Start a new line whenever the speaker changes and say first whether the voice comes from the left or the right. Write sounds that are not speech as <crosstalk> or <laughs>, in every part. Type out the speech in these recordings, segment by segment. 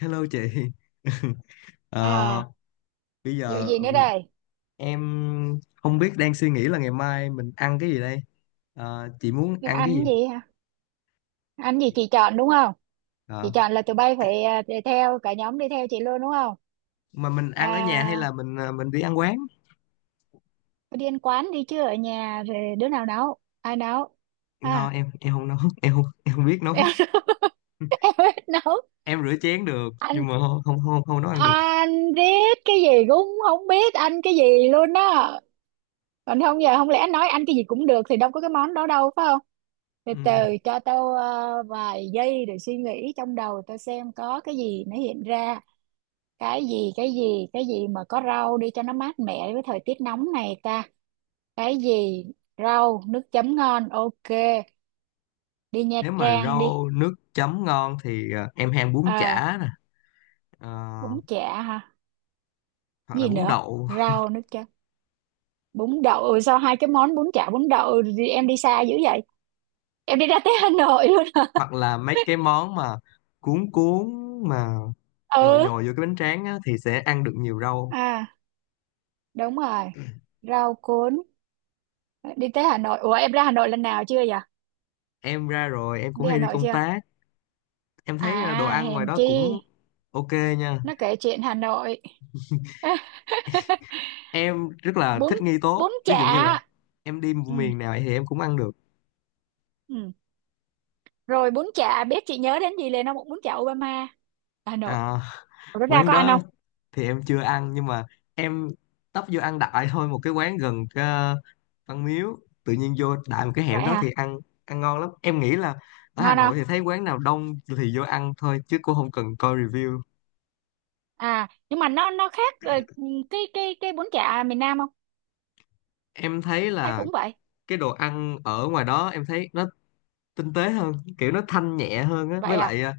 left: Hello chị. <laughs> Ờ,
right: À,
left: bây
right: vụ
left: giờ
right: gì nữa đây?
left: em không biết đang suy nghĩ là ngày mai mình ăn cái gì đây. Chị muốn
right: Cái
left: ăn cái gì?
right: anh gì hả? Anh gì chị chọn đúng không? Chị
left: Ờ,
right: chọn là tụi bay phải, đi theo cả nhóm, đi theo chị luôn đúng không?
left: mà mình ăn ở nhà hay
right: À,
left: là mình đi ăn quán?
right: đi ăn quán đi chứ ở nhà rồi đứa nào nấu, ai nấu?
left: No,
right: Ha.
left: em không nấu, <laughs> em không biết nấu.
right: <laughs> <laughs>
left: <laughs>
right: Em biết nấu.
left: Em rửa chén được nhưng
right: anh
left: mà không, không, không, không nấu ăn được.
right: anh biết cái gì cũng không biết, anh cái gì luôn á. Còn không, giờ không lẽ anh nói anh cái gì cũng được thì đâu có cái món đó đâu, phải không? Từ
left: Ừ.
right: từ cho tao vài giây để suy nghĩ trong đầu tao xem có cái gì nó hiện ra. Cái gì mà có rau đi cho nó mát mẻ với thời tiết nóng này ta? Cái gì? Rau nước chấm ngon, ok. Đi Nha
left: Nếu mà
right: Trang đi.
left: rau nước chấm ngon thì em hay ăn bún
right: À,
left: chả nè, Ờ,
right: bún chả hả?
left: hoặc là
right: Gì
left: bún
right: nữa?
left: đậu, <laughs>
right: Rau nữa chứ. Bún đậu, sao hai cái món bún chả bún đậu thì em đi xa dữ vậy? Em đi ra tới Hà Nội luôn hả?
left: hoặc là mấy cái món mà cuốn cuốn mà
right: <laughs>
left: nhồi
right: Ừ.
left: nhồi vô cái bánh tráng á, thì sẽ ăn được nhiều rau.
right: À, đúng rồi, rau cuốn. Đi tới Hà Nội. Ủa em ra Hà Nội lần nào chưa vậy?
left: Em ra rồi, em cũng
right: Đi Hà
left: hay đi
right: Nội
left: công
right: chưa?
left: tác. Em
right: À,
left: thấy đồ ăn ngoài
right: hèn
left: đó
right: chi.
left: cũng ok nha.
right: Nó kể chuyện Hà Nội. <laughs>
left: Em rất là
right: bún
left: thích nghi tốt,
right: Bún
left: ví
right: chả.
left: dụ như là em đi
right: Ừ,
left: miền nào thì em cũng ăn được.
right: ừ. Rồi bún chả, biết chị nhớ đến gì liền không? Bún chả Obama. Hà Nội.
left: À,
right: Ủa, nó
left: <laughs>
right: ra
left: quán
right: có ăn
left: đó
right: không?
left: thì em chưa ăn nhưng mà em tấp vô ăn đại thôi một cái quán gần Văn Miếu, tự nhiên vô đại một cái hẻm
right: Vậy
left: đó thì
right: hả?
left: ăn, ăn ngon lắm. Em nghĩ là ở Hà
right: Ngon không?
left: Nội thì thấy quán nào đông thì vô ăn thôi chứ cũng không cần coi review.
right: À nhưng mà nó khác, cái bún chả miền Nam không?
left: Em thấy
right: Hay
left: là
right: cũng vậy?
left: cái đồ ăn ở ngoài đó em thấy nó tinh tế hơn, kiểu nó thanh nhẹ hơn á,
right: Vậy
left: với
right: à.
left: lại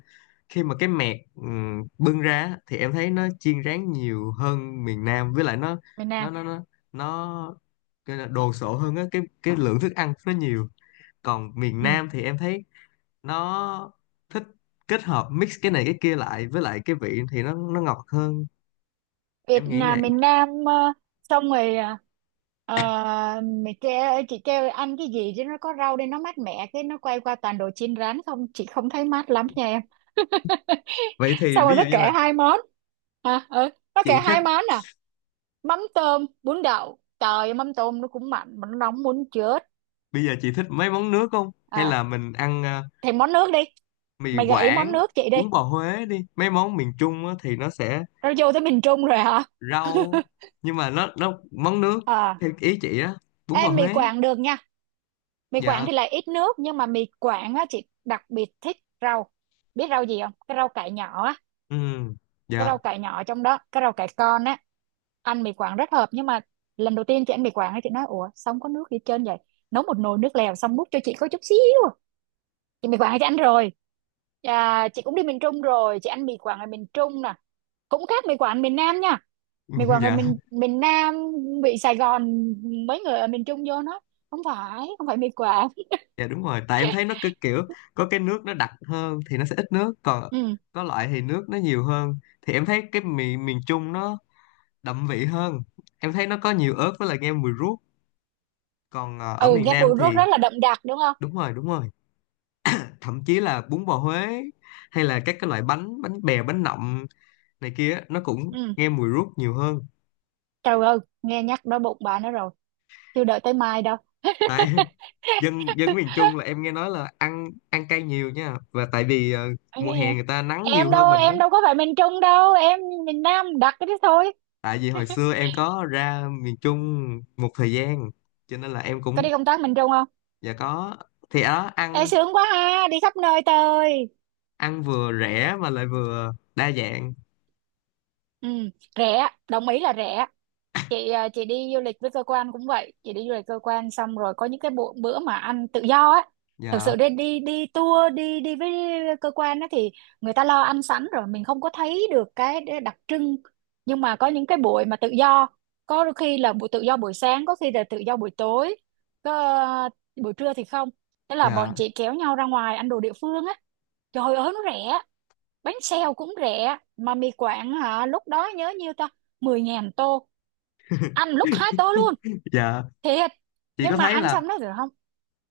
left: khi mà cái mẹt bưng ra á, thì em thấy nó chiên rán nhiều hơn miền Nam, với lại
right: Miền Nam.
left: nó nó nó nó cái là đồ sộ hơn á, cái lượng thức ăn nó nhiều. Còn miền
right: Ừ.
left: Nam thì em thấy nó thích kết hợp mix cái này cái kia lại, với lại cái vị thì nó ngọt hơn,
right: Việt
left: em nghĩ
right: là
left: vậy.
right: miền Nam, xong rồi, mày kêu chị kêu ăn cái gì chứ nó có rau đây nó mát mẻ, cái nó quay qua toàn đồ chiên rán không, chị không thấy mát lắm nha em. <laughs>
left: Vậy thì
right: Xong rồi
left: ví
right: nó
left: dụ như
right: kể
left: là
right: hai món. Nó kể
left: chị thích,
right: hai món à? Mắm tôm bún đậu, trời ơi, mắm tôm nó cũng mặn mà nó nóng muốn chết.
left: bây giờ chị thích mấy món nước không hay
right: À
left: là mình ăn
right: thì món nước đi.
left: mì
right: Mày gợi ý món
left: Quảng,
right: nước chị đi.
left: bún bò Huế đi, mấy món miền Trung á, thì nó sẽ
right: Rồi vô tới miền Trung rồi hả? <laughs>
left: rau, nhưng mà nó món nước
right: À
left: theo ý chị á, bún bò
right: em mì
left: Huế.
right: Quảng được nha. Mì Quảng
left: Dạ.
right: thì lại ít nước nhưng mà mì Quảng á chị đặc biệt thích. Rau. Biết rau gì không? Cái rau cải nhỏ á.
left: Ừ.
right: Cái
left: Dạ.
right: rau cải nhỏ, trong đó cái rau cải con á, ăn mì Quảng rất hợp. Nhưng mà lần đầu tiên chị ăn mì Quảng á, chị nói ủa sao không có nước gì hết trơn vậy? Nấu một nồi nước lèo xong múc cho chị có chút xíu à. Chị mì Quảng chị ăn rồi. À, chị cũng đi miền Trung rồi, chị ăn mì Quảng ở miền Trung nè, cũng khác mì Quảng miền Nam nha. Mình vào
left: <laughs>
right: người
left: Dạ,
right: miền miền Nam, bị Sài Gòn. Mấy người ở miền Trung vô nó không phải mì quảng.
left: dạ, đúng rồi, tại em thấy nó cứ kiểu có cái nước nó đặc hơn thì nó sẽ ít nước, còn
right: Ừ.
left: có loại thì nước nó nhiều hơn. Thì em thấy cái miền miền Trung nó đậm vị hơn, em thấy nó có nhiều ớt, với lại nghe mùi ruốc. Còn ở
right: Ừ,
left: miền
right: nghe
left: Nam
right: mùi nước
left: thì
right: rất là đậm đặc đúng không?
left: đúng rồi, đúng rồi, thậm chí là bún bò Huế hay là các cái loại bánh, bánh bèo, bánh nậm này kia á, nó cũng
right: Ừ.
left: nghe mùi ruốc nhiều hơn.
right: Trời ơi nghe nhắc đói bụng bà nó rồi, chưa đợi tới mai đâu. <laughs>
left: Tại dân dân miền Trung là em nghe nói là ăn ăn cay nhiều nha, và tại vì
right: Anh
left: mùa
right: cái gì?
left: hè người ta nắng nhiều
right: em
left: hơn
right: đâu
left: mình đó.
right: em đâu có phải miền Trung đâu em, miền Nam đặc cái đó thôi.
left: Tại vì hồi
right: <laughs>
left: xưa em có ra miền Trung một thời gian, cho nên là em
right: Có
left: cũng,
right: đi công tác miền Trung không?
left: dạ có, thì ở đó
right: Ê
left: ăn
right: sướng quá ha, đi khắp nơi tơi.
left: ăn vừa rẻ mà lại vừa đa dạng.
right: Ừ, rẻ đồng ý là rẻ. Chị đi du lịch với cơ quan cũng vậy, chị đi du lịch cơ quan xong rồi có những cái bữa mà ăn tự do á. Thực
left: Dạ,
right: sự đi đi đi tour đi đi với cơ quan á thì người ta lo ăn sẵn rồi mình không có thấy được cái đặc trưng. Nhưng mà có những cái buổi mà tự do, có đôi khi là buổi tự do buổi sáng, có khi là tự do buổi tối, có, à, buổi trưa thì không. Thế là bọn
left: dạ,
right: chị kéo nhau ra ngoài ăn đồ địa phương á. Trời ơi nó rẻ. Bánh xèo cũng rẻ, mà mì Quảng hả, lúc đó nhớ nhiêu ta, 10.000 tô, ăn lúc hai tô luôn.
left: dạ.
right: Thiệt.
left: Chị
right: Nhưng
left: có
right: mà
left: thấy
right: ăn
left: là
right: xong nó rồi không,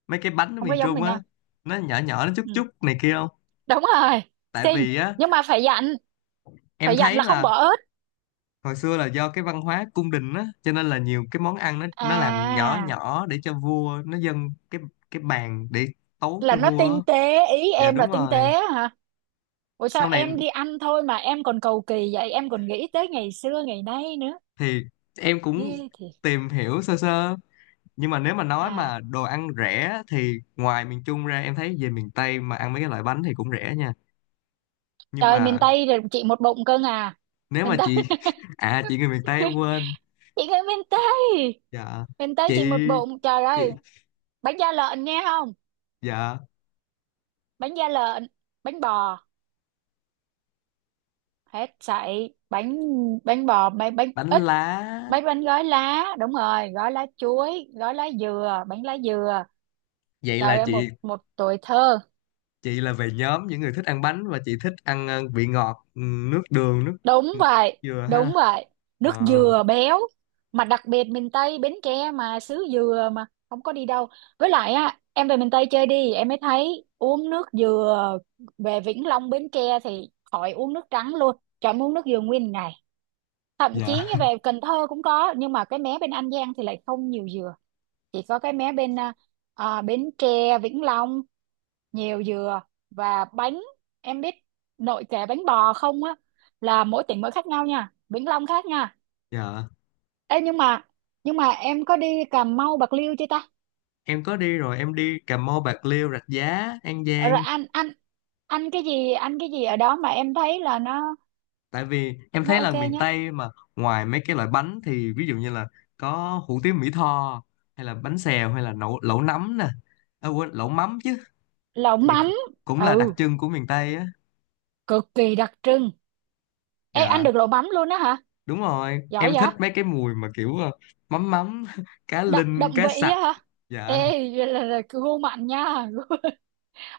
left: mấy cái bánh ở
right: không có
left: miền
right: giống
left: Trung
right: miền
left: á
right: Nam.
left: nó nhỏ nhỏ, nó chút
right: Ừ,
left: chút này kia không?
right: đúng rồi.
left: Tại
right: Xinh.
left: vì á,
right: Nhưng mà phải dặn,
left: em
right: phải dặn
left: thấy
right: là không
left: là
right: bỏ ớt.
left: hồi xưa là do cái văn hóa cung đình á, cho nên là nhiều cái món ăn nó làm nhỏ
right: À,
left: nhỏ để cho vua nó dâng cái bàn để tấu
right: là
left: cho
right: nó
left: vua á.
right: tinh tế, ý
left: Dạ
right: em là
left: đúng
right: tinh tế
left: rồi.
right: hả? Ủa sao
left: Sau này
right: em đi ăn thôi mà em còn cầu kỳ vậy, em còn nghĩ tới ngày xưa ngày nay nữa.
left: thì em cũng
right: Ê, thiệt.
left: tìm hiểu sơ sơ, nhưng mà nếu mà nói
right: À
left: mà đồ ăn rẻ á, thì ngoài miền Trung ra, em thấy về miền Tây mà ăn mấy cái loại bánh thì cũng rẻ nha, nhưng
right: trời, miền
left: mà
right: Tây rồi chị một bụng cưng à.
left: nếu
right: Miền
left: mà
right: Tây.
left: chị,
right: <laughs>
left: <laughs> à chị người miền Tây em quên.
right: Chị người miền Tây.
left: Dạ.
right: Miền Tây chị một
left: chị
right: bụng trời ơi.
left: chị
right: Bánh da lợn nghe không?
left: Dạ.
right: Bánh da lợn, bánh bò, hết sậy bánh. Bánh bò, bánh bánh
left: Bánh
right: ít,
left: lá.
right: bánh bánh gói lá, đúng rồi, gói lá chuối, gói lá dừa, bánh lá dừa.
left: Vậy là
right: Trời ơi,
left: chị
right: một một tuổi thơ.
left: chị là về nhóm những người thích ăn bánh, và chị thích ăn vị ngọt, nước đường, nước
right: Đúng
left: nước
right: vậy,
left: dừa ha.
right: đúng vậy. Nước
left: Ờ,
right: dừa béo, mà đặc biệt miền Tây Bến Tre mà xứ dừa mà không có đi đâu. Với lại á, em về miền Tây chơi đi em mới thấy uống nước dừa. Về Vĩnh Long Bến Tre thì khỏi uống nước trắng luôn trời, em uống nước dừa nguyên ngày. Thậm chí
left: dạ.
right: như về
left: <laughs>
right: Cần Thơ cũng có, nhưng mà cái mé bên An Giang thì lại không nhiều dừa. Chỉ có cái mé bên, Bến Tre Vĩnh Long nhiều dừa. Và bánh, em biết nội kệ bánh bò không á, là mỗi tỉnh mỗi khác nhau nha, Vĩnh Long khác nha.
left: Dạ,
right: Ê, nhưng mà em có đi Cà Mau Bạc Liêu chưa ta?
left: em có đi rồi, em đi Cà Mau, Bạc Liêu, Rạch Giá, An
right: Rồi
left: Giang.
right: ăn, ăn cái gì, ăn cái gì ở đó mà em thấy là
left: Tại vì em thấy
right: nó
left: là
right: ok
left: miền
right: nhất?
left: Tây mà, ngoài mấy cái loại bánh thì ví dụ như là có hủ tiếu Mỹ Tho, hay là bánh xèo, hay là lẩu, lẩu nấm nè, à, quên, lẩu mắm chứ,
right: Lẩu
left: thì cũng
right: mắm.
left: cũng là đặc
right: Ừ,
left: trưng của miền Tây á.
right: cực kỳ đặc trưng. Ê, ăn
left: Dạ
right: được lẩu mắm luôn á hả?
left: đúng rồi,
right: Giỏi
left: em thích
right: vậy.
left: mấy cái mùi mà kiểu mắm mắm <laughs> cá
right: Đậm, đậm
left: linh, cá
right: vị
left: sặc.
right: á hả?
left: Dạ
right: Ê, <laughs> là gu mặn nha,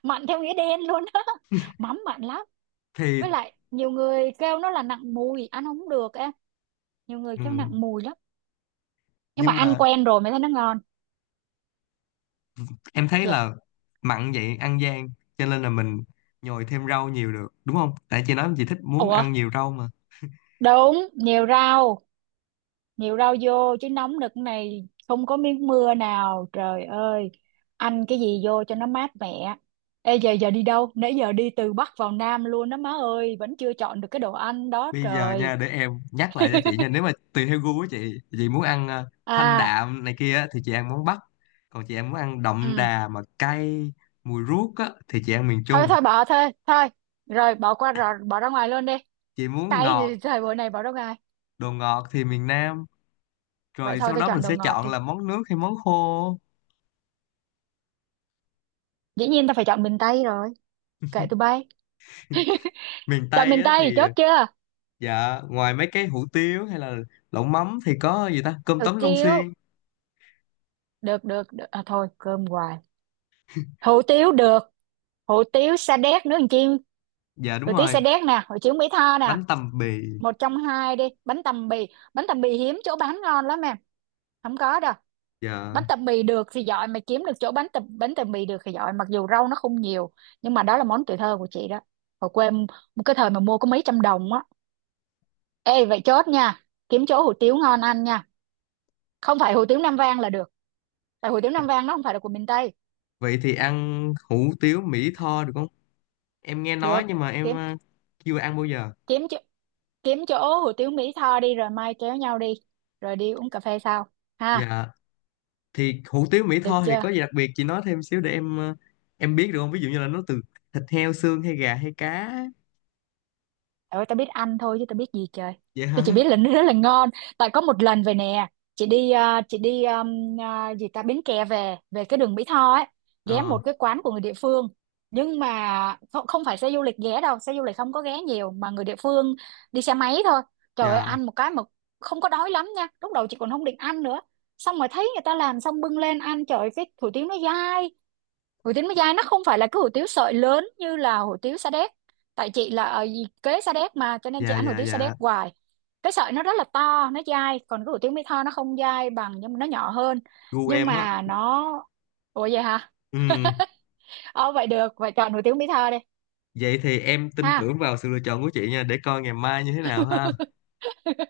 right: mặn theo nghĩa đen luôn á. <laughs> Mắm mặn lắm.
left: thì,
right: Với lại nhiều người kêu nó là nặng mùi ăn không được em, nhiều người kêu nặng
left: ừ,
right: mùi lắm. Nhưng mà
left: nhưng
right: ăn
left: mà
right: quen rồi mới thấy nó ngon.
left: em thấy
right: Chà.
left: là mặn vậy ăn gian, cho nên là mình nhồi thêm rau nhiều được đúng không? Tại chị nói chị thích muốn
right: Ủa,
left: ăn nhiều rau mà.
right: đúng, nhiều rau, nhiều rau vô chứ, nóng nực này không có miếng mưa nào trời ơi, ăn cái gì vô cho nó mát mẻ. Ê giờ giờ đi đâu? Nãy giờ đi từ Bắc vào Nam luôn đó má ơi, vẫn chưa chọn được cái đồ ăn đó
left: Bây giờ
right: trời.
left: nha, để em nhắc lại cho chị nha, nếu mà tùy theo gu của chị muốn ăn thanh
right: À,
left: đạm này kia á, thì chị ăn món Bắc, còn chị em muốn ăn đậm
right: ừ.
left: đà mà cay, mùi ruốc á thì chị ăn miền
right: Thôi
left: Trung.
right: thôi bỏ thôi, thôi. Rồi bỏ qua rồi, bỏ ra ngoài luôn đi.
left: Chị muốn
right: Tay thì
left: ngọt,
right: thời buổi này bỏ đâu ai.
left: đồ ngọt thì miền Nam.
right: Vậy
left: Rồi
right: thôi
left: sau
right: tao
left: đó mình
right: chọn đồ
left: sẽ
right: ngọt
left: chọn
right: đi.
left: là món nước hay món khô.
right: Dĩ nhiên tao phải chọn miền Tây rồi. Kệ tụi bay.
left: Miền
right: Chọn
left: Tây
right: miền
left: á
right: Tây
left: thì,
right: chốt chưa?
left: dạ, ngoài mấy cái hủ tiếu hay là lẩu mắm thì có gì ta, cơm
right: Hủ
left: tấm Long
right: tiếu.
left: Xuyên?
right: Được, được, được. À thôi cơm hoài. Hủ tiếu được. Hủ tiếu Sa Đéc nướng chiên.
left: Dạ đúng
right: Hủ tiếu
left: rồi,
right: Sa Đéc nè. Hủ tiếu Mỹ Tho nè.
left: bánh tằm bì.
right: Một trong hai đi. Bánh tằm bì. Bánh tằm bì hiếm chỗ bán ngon lắm em, không có đâu.
left: Dạ.
right: Bánh tằm bì được thì giỏi. Mà kiếm được chỗ bánh tằm bì được thì giỏi. Mặc dù rau nó không nhiều, nhưng mà đó là món tuổi thơ của chị đó. Hồi quê em- một cái thời mà mua có mấy trăm đồng á. Ê vậy chốt nha, kiếm chỗ hủ tiếu ngon ăn nha. Không phải hủ tiếu Nam Vang là được, tại hủ tiếu Nam Vang nó không phải là của miền Tây.
left: Vậy thì ăn hủ tiếu Mỹ Tho được không? Em nghe
right: Được.
left: nói nhưng mà em
right: Kiếm
left: chưa ăn bao giờ.
right: kiếm chỗ, kiếm chỗ hủ tiếu Mỹ Tho đi. Rồi mai kéo nhau đi, rồi đi uống cà phê sau. Ha.
left: Dạ, thì hủ tiếu Mỹ
right: Được
left: Tho thì
right: chưa?
left: có gì đặc biệt chị nói thêm xíu để em biết được không? Ví dụ như là nó từ thịt heo, xương hay gà hay cá.
right: Trời ơi tao biết ăn thôi chứ tao biết gì trời.
left: Dạ, <laughs>
right: Tôi chỉ
left: hả?
right: biết là nó rất là ngon. Tại có một lần về nè, chị đi gì ta, Bến Tre về về cái đường Mỹ Tho ấy, ghé một
left: Ờ.
right: cái quán của người địa phương. Nhưng mà không, không phải xe du lịch ghé đâu, xe du lịch không có ghé nhiều mà người địa phương đi xe máy thôi. Trời ơi
left: Dạ,
right: ăn một cái mà không có đói lắm nha, lúc đầu chị còn không định ăn nữa. Xong rồi thấy người ta làm xong bưng lên ăn, trời ơi, cái hủ tiếu nó dai. Hủ tiếu Mỹ Giai nó không phải là cái hủ tiếu sợi lớn như là hủ tiếu Sa Đéc, tại chị là ở kế Sa Đéc mà cho nên chị
left: dạ,
right: ăn hủ
left: dạ,
right: tiếu Sa Đéc
left: dạ,
right: hoài, cái sợi nó rất là to nó dai, còn cái hủ tiếu Mỹ Tho nó không dai bằng nhưng mà nó nhỏ hơn.
left: gu
right: Nhưng
left: em á.
right: mà nó, ủa vậy hả? <laughs>
left: Ừ.
right: Ờ Vậy được, vậy chọn hủ tiếu Mỹ Tho đi.
left: Vậy thì em tin
right: Ha.
left: tưởng vào sự lựa chọn của chị nha, để coi ngày mai như thế nào ha.
right: <laughs>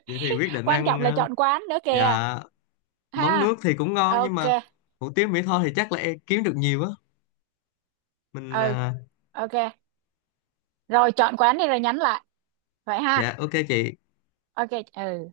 left: Vậy thì quyết định
right: Quan
left: ăn
right: trọng là chọn quán nữa kìa.
left: dạ, món nước
right: Ha,
left: thì cũng ngon, nhưng
right: ok.
left: mà hủ tiếu mỹ tho thì chắc là em kiếm được nhiều á, mình
right: Ừ, ok. Rồi chọn quán đi rồi nhắn lại vậy ha.
left: dạ, ok chị.
right: Ok, ừ.